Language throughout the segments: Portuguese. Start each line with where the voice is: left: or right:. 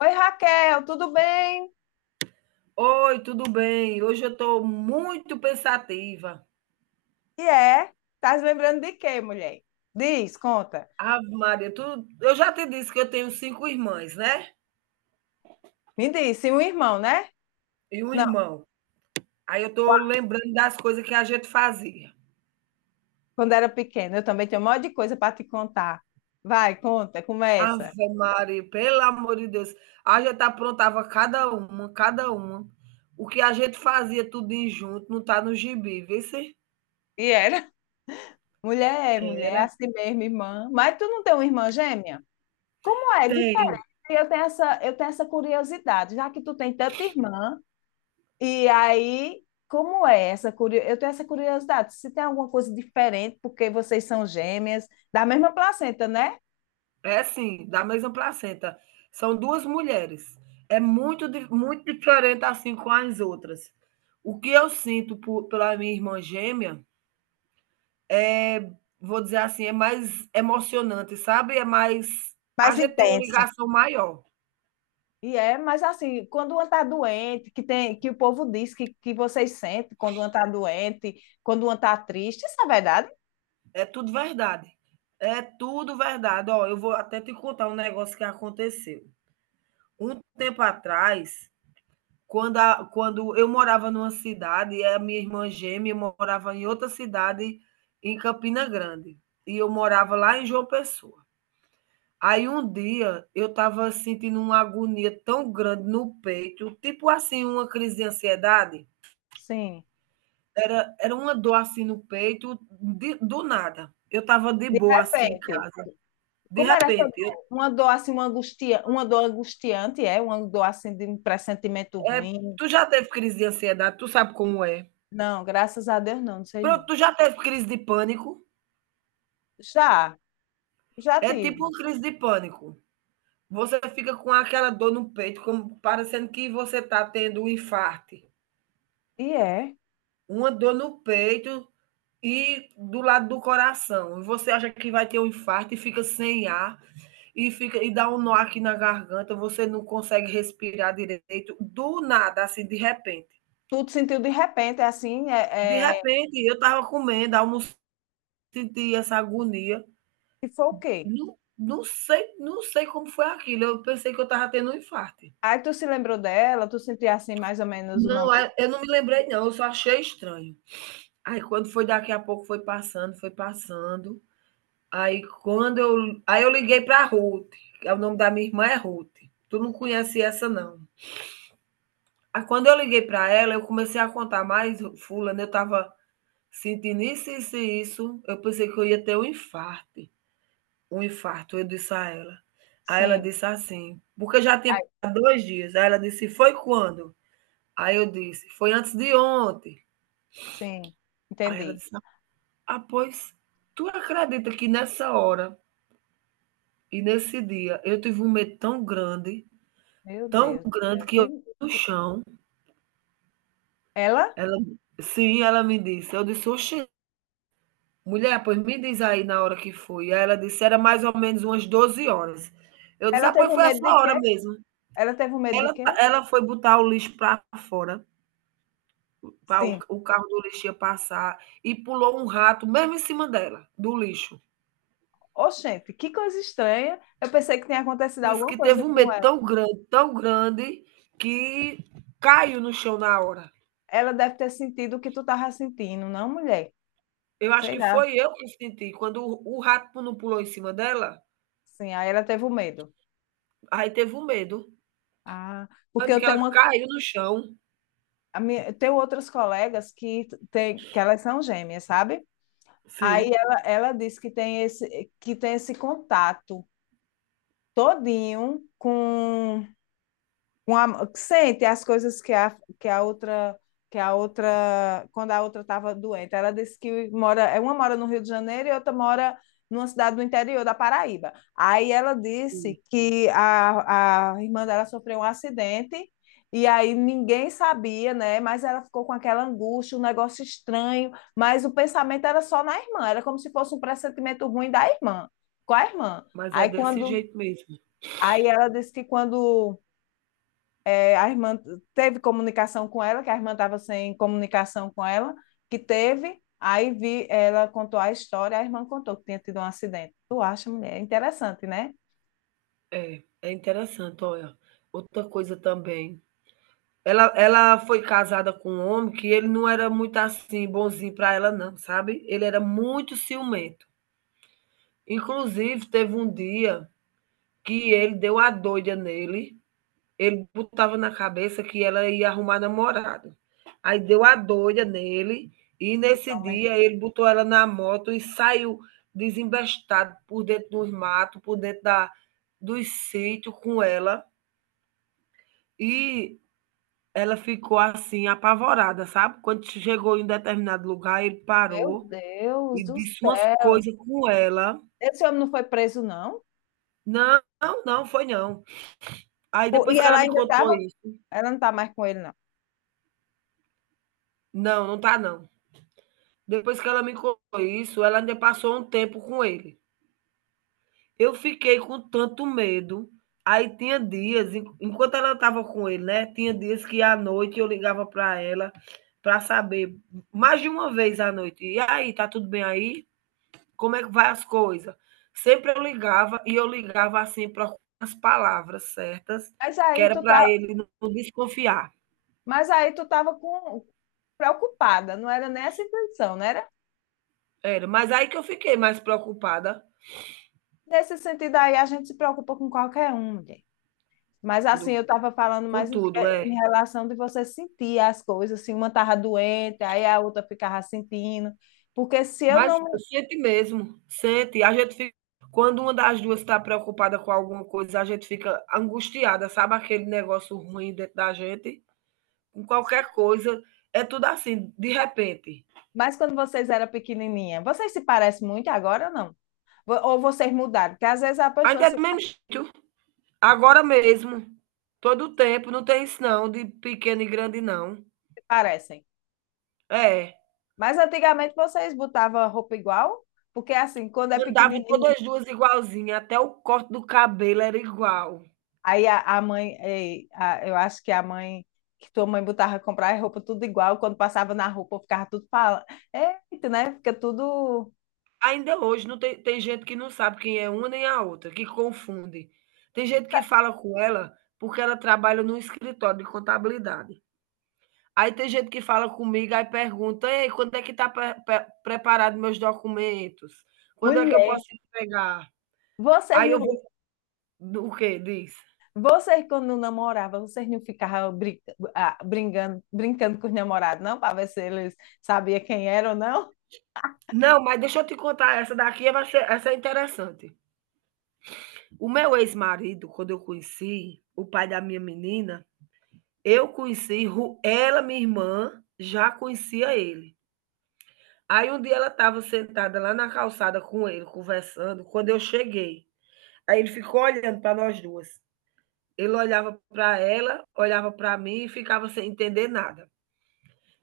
left: Oi, Raquel, tudo bem?
right: Oi, tudo bem? Hoje eu estou muito pensativa.
left: E é? Tá se lembrando de quê, mulher? Diz, conta.
right: Ave Maria, tu, eu já te disse que eu tenho cinco irmãs, né?
left: Me diz, se um irmão, né?
right: E um
left: Não,
right: irmão. Aí eu estou
left: qua-
right: lembrando das coisas que a gente fazia.
left: quando era pequena, eu também tinha um monte de coisa para te contar. Vai, conta, começa.
right: Ave Maria, pelo amor de Deus. A gente aprontava cada uma, cada uma. O que a gente fazia tudinho junto, não está no gibi, vê se?
left: E era? Mulher, mulher,
right: Era.
left: assim mesmo, irmã. Mas tu não tem uma irmã gêmea? Como é?
right: Tenho.
left: Diferente. Eu tenho essa curiosidade, já que tu tem tanta irmã. E aí, como é essa curiosidade? Eu tenho essa curiosidade, se tem alguma coisa diferente, porque vocês são gêmeas, da mesma placenta, né?
right: É sim, da mesma placenta. São duas mulheres. É muito, muito diferente assim com as outras. O que eu sinto pela minha irmã gêmea é, vou dizer assim, é mais emocionante, sabe? É mais. A
left: Mais
right: gente tem uma
left: intenso.
right: ligação maior.
left: E é, mas assim, quando uma está doente, que tem, que o povo diz que vocês sentem quando uma está doente, quando uma está triste, isso é verdade?
right: É tudo verdade. É tudo verdade. Ó, eu vou até te contar um negócio que aconteceu. Um tempo atrás, quando eu morava numa cidade, e a minha irmã gêmea morava em outra cidade, em Campina Grande, e eu morava lá em João Pessoa. Aí um dia eu estava sentindo uma agonia tão grande no peito, tipo assim, uma crise de ansiedade.
left: Sim.
right: Era uma dor assim no peito, do nada. Eu estava de
left: De
right: boa assim em
left: repente,
right: casa. De
left: como era essa
right: repente,
left: dor? Uma dor assim, uma angustia, uma dor angustiante, é? Uma dor assim de um pressentimento
right: é,
left: ruim?
right: tu já teve crise de ansiedade, tu sabe como é.
left: Não, graças a Deus não, não sei
right: Pronto,
left: não.
right: tu já teve crise de pânico?
left: Já, já
right: É tipo
left: tive.
right: uma crise de pânico. Você fica com aquela dor no peito, como parecendo que você está tendo um infarto,
left: E é.
right: uma dor no peito e do lado do coração. E você acha que vai ter um infarto e fica sem ar e fica e dá um nó aqui na garganta, você não consegue respirar direito, do nada, assim, de repente.
left: Tu te sentiu de repente, assim,
right: De repente, eu estava comendo, almoço, senti essa agonia.
left: e foi o quê?
right: Não, não sei como foi aquilo. Eu pensei que eu estava tendo um infarto.
left: Aí tu se lembrou dela, tu sentia assim mais ou menos o
right: Não,
left: nome.
right: eu não me lembrei, não, eu só achei estranho. Aí quando foi daqui a pouco foi passando, foi passando. Aí eu liguei para a Ruth, que é o nome da minha irmã é Ruth. Tu não conhece essa não. Aí quando eu liguei para ela, eu comecei a contar mais, fulano, eu estava sentindo isso, isso e isso. Eu pensei que eu ia ter um infarto. Um infarto, eu disse a ela. Aí ela
left: Sim,
right: disse assim, porque já tinha
left: aí,
right: passado 2 dias. Aí ela disse, foi quando? Aí eu disse, foi antes de ontem.
left: sim,
right: Aí ela
left: entendi.
right: disse, ah, pois, tu acredita que nessa hora e nesse dia eu tive um medo
left: Meu
right: tão
left: Deus do céu.
right: grande que eu
left: Que,
right: no
left: que...
right: chão,
left: Ela?
right: ela sim, ela me disse, eu disse: "Oxe, mulher, pois me diz aí na hora que foi". Aí ela disse: "Era mais ou menos umas 12 horas". Eu disse:
left: Ela
right: "Ah,
left: teve
right: pois
left: um
right: foi a
left: medo de
right: sua
left: quê?
right: hora mesmo".
left: Ela teve um medo de
right: Ela
left: quê?
right: tá, ela foi botar o lixo para fora, pra o
left: Sim.
right: o carro do lixo ia passar e pulou um rato mesmo em cima dela, do lixo.
left: Oxente, que coisa estranha. Eu pensei que tinha acontecido
right: Disse
left: alguma
right: que teve
left: coisa
right: um
left: com
right: medo
left: ela.
right: tão grande, que caiu no chão na hora.
left: Ela deve ter sentido o que tu tava sentindo, não, mulher?
right: Eu acho
left: Sei
right: que
left: lá.
right: foi eu que senti, quando o rato não pulou em cima dela,
left: Sim, aí ela teve o medo.
right: aí teve um medo,
left: Ah, porque
right: tanto
left: eu
right: que
left: tenho
right: ela
left: uma
right: caiu no chão.
left: tenho outras colegas que, tem, que elas são gêmeas, sabe?
right: Sim,
left: Ela disse que tem esse contato todinho com a, que sente as coisas que a, que a outra quando a outra estava doente. Ela disse que mora, é, uma mora no Rio de Janeiro e outra mora numa cidade do interior da Paraíba. Aí ela
right: sim,
left: disse que a irmã dela sofreu um acidente e aí ninguém sabia, né? Mas ela ficou com aquela angústia, um negócio estranho, mas o pensamento era só na irmã, era como se fosse um pressentimento ruim da irmã, com a irmã.
right: mas é
left: Aí
right: desse
left: quando,
right: jeito mesmo.
left: aí ela disse que quando é, a irmã teve comunicação com ela, que a irmã estava sem comunicação com ela, que teve, aí vi, ela contou a história, a irmã contou que tinha tido um acidente. Tu acha, mulher? É interessante, né?
right: É interessante, olha, outra coisa também, ela foi casada com um homem que ele não era muito, assim, bonzinho para ela não, sabe, ele era muito ciumento. Inclusive teve um dia que ele deu a doida nele. Ele botava na cabeça que ela ia arrumar namorado. Aí deu a doida nele, e
left: Esses
right: nesse
left: homens,
right: dia ele botou ela na moto e saiu desembestado por dentro dos matos, por dentro dos sítios com ela. E ela ficou assim, apavorada, sabe? Quando chegou em determinado lugar, ele
left: meu
right: parou
left: Deus
right: e
left: do
right: disse umas
left: céu.
right: coisas com ela.
left: Esse homem não foi preso, não?
right: Não, não, não foi não. Aí
left: E
right: depois que ela
left: ela
right: me
left: ainda
right: contou
left: estava,
right: isso,
left: ela não está mais com ele, não.
right: não, não tá não. Depois que ela me contou isso, ela ainda passou um tempo com ele. Eu fiquei com tanto medo. Aí tinha dias, enquanto ela estava com ele, né? Tinha dias que à noite eu ligava para ela para saber, mais de uma vez à noite. E aí, tá tudo bem aí? Como é que vai as coisas? Sempre eu ligava e eu ligava assim para as palavras certas,
left: Mas
right: que
left: aí
right: era
left: tu
right: para
left: tá,
right: ele não desconfiar.
left: mas aí tu estava com... preocupada, não era nessa intenção, não era?
right: Era, mas aí que eu fiquei mais preocupada
left: Nesse sentido aí, a gente se preocupa com qualquer um, mulher. Mas assim, eu
right: tudo,
left: estava falando
right: com
left: mais em,
right: tudo, é.
left: em relação de você sentir as coisas, assim, uma estava doente, aí a outra ficava sentindo. Porque se eu
right: Mas
left: não. me-
right: sente mesmo, sente. A gente fica quando uma das 2 está preocupada com alguma coisa, a gente fica angustiada, sabe aquele negócio ruim dentro da gente? Com qualquer coisa, é tudo assim, de repente.
left: Mas quando vocês eram pequenininha, vocês se parecem muito agora ou não? Ou vocês mudaram? Porque às vezes as
right: Ainda
left: pessoas
right: é
left: se
right: do mesmo jeito, agora mesmo, todo o tempo, não tem isso não, de pequeno e grande não.
left: parecem.
right: É,
left: Mas antigamente vocês botavam roupa igual? Porque assim, quando é
right: andava
left: pequenininho,
right: todas 2 igualzinha, até o corte do cabelo era igual.
left: aí a mãe, eu acho que a mãe, que tua mãe botava comprar roupa tudo igual, quando passava na roupa ficava tudo falando. Eita, né? Fica tudo
right: Ainda hoje não tem gente que não sabe quem é uma nem a outra, que confunde. Tem gente que fala com ela, porque ela trabalha num escritório de contabilidade. Aí tem gente que fala comigo, aí pergunta: "Ei, quando é que tá preparado meus documentos? Quando é que eu
left: mulher.
right: posso entregar?"
left: Vocês
right: Aí eu
left: não,
right: vou do quê? Diz.
left: vocês quando namoravam, vocês não ficavam ah, brincando, brincando com os namorados, não? Para ver se eles sabiam quem era ou não?
right: Não, mas deixa eu te contar essa daqui é, vai ser essa é interessante. O meu ex-marido, quando eu conheci, o pai da minha menina, eu conheci ru ela, minha irmã, já conhecia ele. Aí um dia ela estava sentada lá na calçada com ele, conversando, quando eu cheguei. Aí ele ficou olhando para nós duas. Ele olhava para ela, olhava para mim e ficava sem entender nada.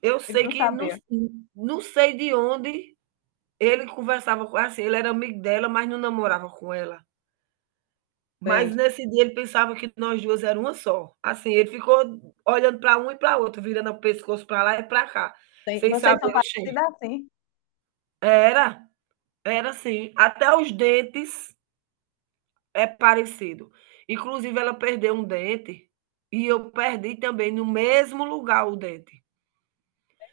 right: Eu
left: Eles
right: sei
left: não
right: que não,
left: sabiam.
right: não sei de onde ele conversava com assim, ele era amigo dela, mas não namorava com ela.
left: Sei.
right: Mas nesse dia ele pensava que nós duas eram uma só. Assim, ele ficou olhando para um e para outro, virando o pescoço para lá e para cá,
left: Sei.
right: sem
left: Vocês são
right: saber o cheiro.
left: parecidos assim.
right: Era, era assim, até os dentes é parecido. Inclusive, ela perdeu um dente e eu perdi também no mesmo lugar o dente.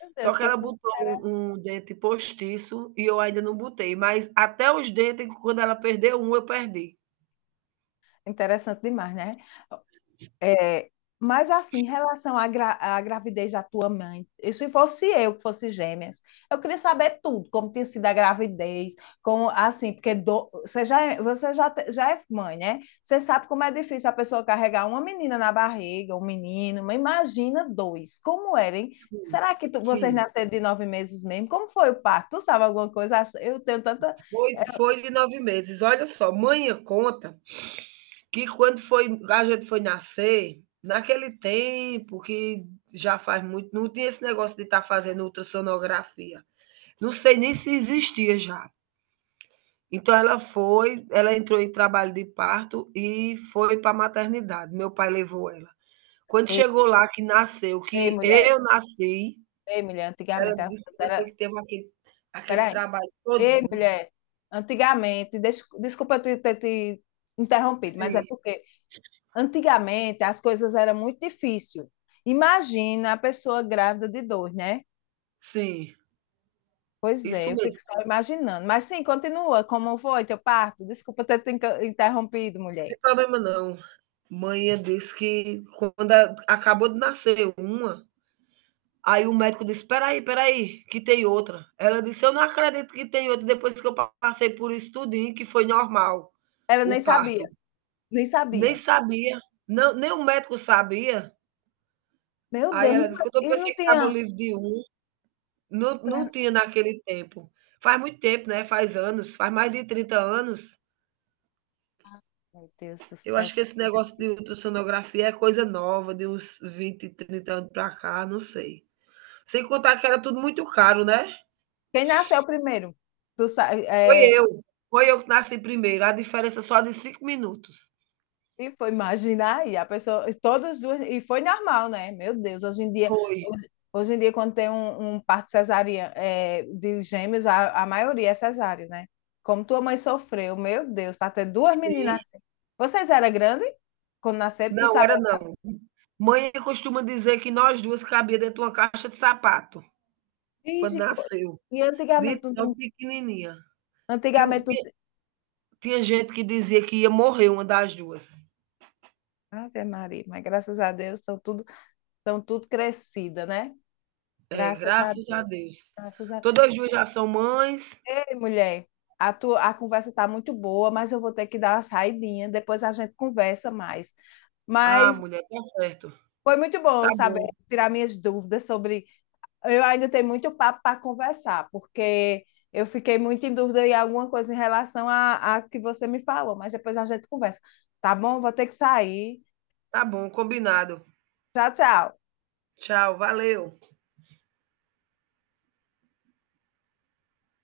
left: Meu
right: Só
left: Deus,
right: que
left: que
right: ela
left: coisa
right: botou
left: interessante.
right: um dente postiço e eu ainda não botei, mas até os dentes, quando ela perdeu um, eu perdi.
left: Interessante demais, né? É, mas assim, em relação à, à gravidez da tua mãe, e se fosse eu que fosse gêmeas, eu queria saber tudo, como tinha sido a gravidez, como assim, porque você já, você já, já é mãe, né? Você sabe como é difícil a pessoa carregar uma menina na barriga, um menino, mas imagina dois, como era, hein?
right: Sim,
left: Será que vocês
right: sim.
left: nasceram de 9 meses mesmo? Como foi o parto? Tu sabe alguma coisa? Eu tenho tanta.
right: Foi de 9 meses. Olha só, mãe conta que quando foi a gente foi nascer, naquele tempo que já faz muito, não tinha esse negócio de estar fazendo ultrassonografia. Não sei nem se existia já. Então ela entrou em trabalho de parto e foi para a maternidade, meu pai levou ela. Quando
left: Ei,
right: chegou lá que nasceu,
left: ei,
right: que
left: mulher,
right: eu nasci,
left: ei, mulher,
right: ela
left: antigamente as
right: disse que
left: coisas eram.
right: depois que teve aquele
left: Peraí.
right: trabalho
left: Ei,
right: todinho.
left: mulher, antigamente, desculpa eu ter te interrompido, mas é
right: Sim,
left: porque antigamente as coisas eram muito difíceis. Imagina a pessoa grávida de dor, né?
right: sim,
left: Pois é,
right: isso
left: eu fico
right: mesmo, não
left: só imaginando. Mas sim, continua, como foi teu parto? Desculpa ter te interrompido, mulher.
right: tem problema não. Manhã disse que quando a acabou de nascer uma, aí o médico disse: espera aí, que tem outra". Ela disse: "Eu não acredito que tem outra, depois que eu passei por isso tudinho, que foi normal
left: Ela
right: o
left: nem
right: parto".
left: sabia, nem
right: Nem
left: sabia.
right: sabia. Não, nem o médico sabia.
left: Meu
right: Aí
left: Deus, não,
right: ela disse: "Quando eu
left: e não
right: pensei que estava
left: tinha.
right: livre de um, não tinha naquele tempo". Faz muito tempo, né, faz anos, faz mais de 30 anos.
left: Meu Deus do
right: Eu
left: céu.
right: acho que
left: Como
right: esse
left: foi
right: negócio de
left: difícil.
right: ultrassonografia é coisa nova, de uns 20, 30 anos para cá, não sei. Sem contar que era tudo muito caro, né.
left: Quem nasceu primeiro? Tu,
right: Foi
left: é,
right: eu, foi eu que nasci primeiro, a diferença só de 5 minutos.
left: e foi, imagina aí, a pessoa, e todas duas, e foi normal, né? Meu Deus,
right: Foi.
left: hoje em dia quando tem um, um parto cesariana, é, de gêmeos, a maioria é cesárea, né? Como tua mãe sofreu, meu Deus, para ter duas meninas
right: Sim.
left: assim. Vocês eram grandes? Quando nasceram, tu
right: Não,
left: sabe,
right: era não. Mãe costuma dizer que nós 2 cabia dentro de uma caixa de sapato. Quando
left: Ixi, co-
right: nasceu,
left: e
right: de tão pequenininha, que o
left: antigamente, não
right: ti
left: tinha-
right: tinha gente que dizia que ia morrer uma das duas.
left: Ave Maria, mas graças a Deus, estão tudo crescida, né?
right: É,
left: Graças a
right: graças a
left: Deus,
right: Deus.
left: graças a
right: Todas as 2 já são mães.
left: Ei, mulher, a, tua, a conversa tá muito boa, mas eu vou ter que dar uma saidinha. Depois a gente conversa mais.
right: Ah,
left: Mas
right: mulher, tá certo.
left: foi muito
right: Tá
left: bom saber
right: bom,
left: tirar minhas dúvidas sobre. Eu ainda tenho muito papo para conversar, porque eu fiquei muito em dúvida em alguma coisa em relação a que você me falou, mas depois a gente conversa. Tá bom? Vou ter que sair.
right: tá bom, combinado.
left: Tchau, tchau.
right: Tchau, valeu.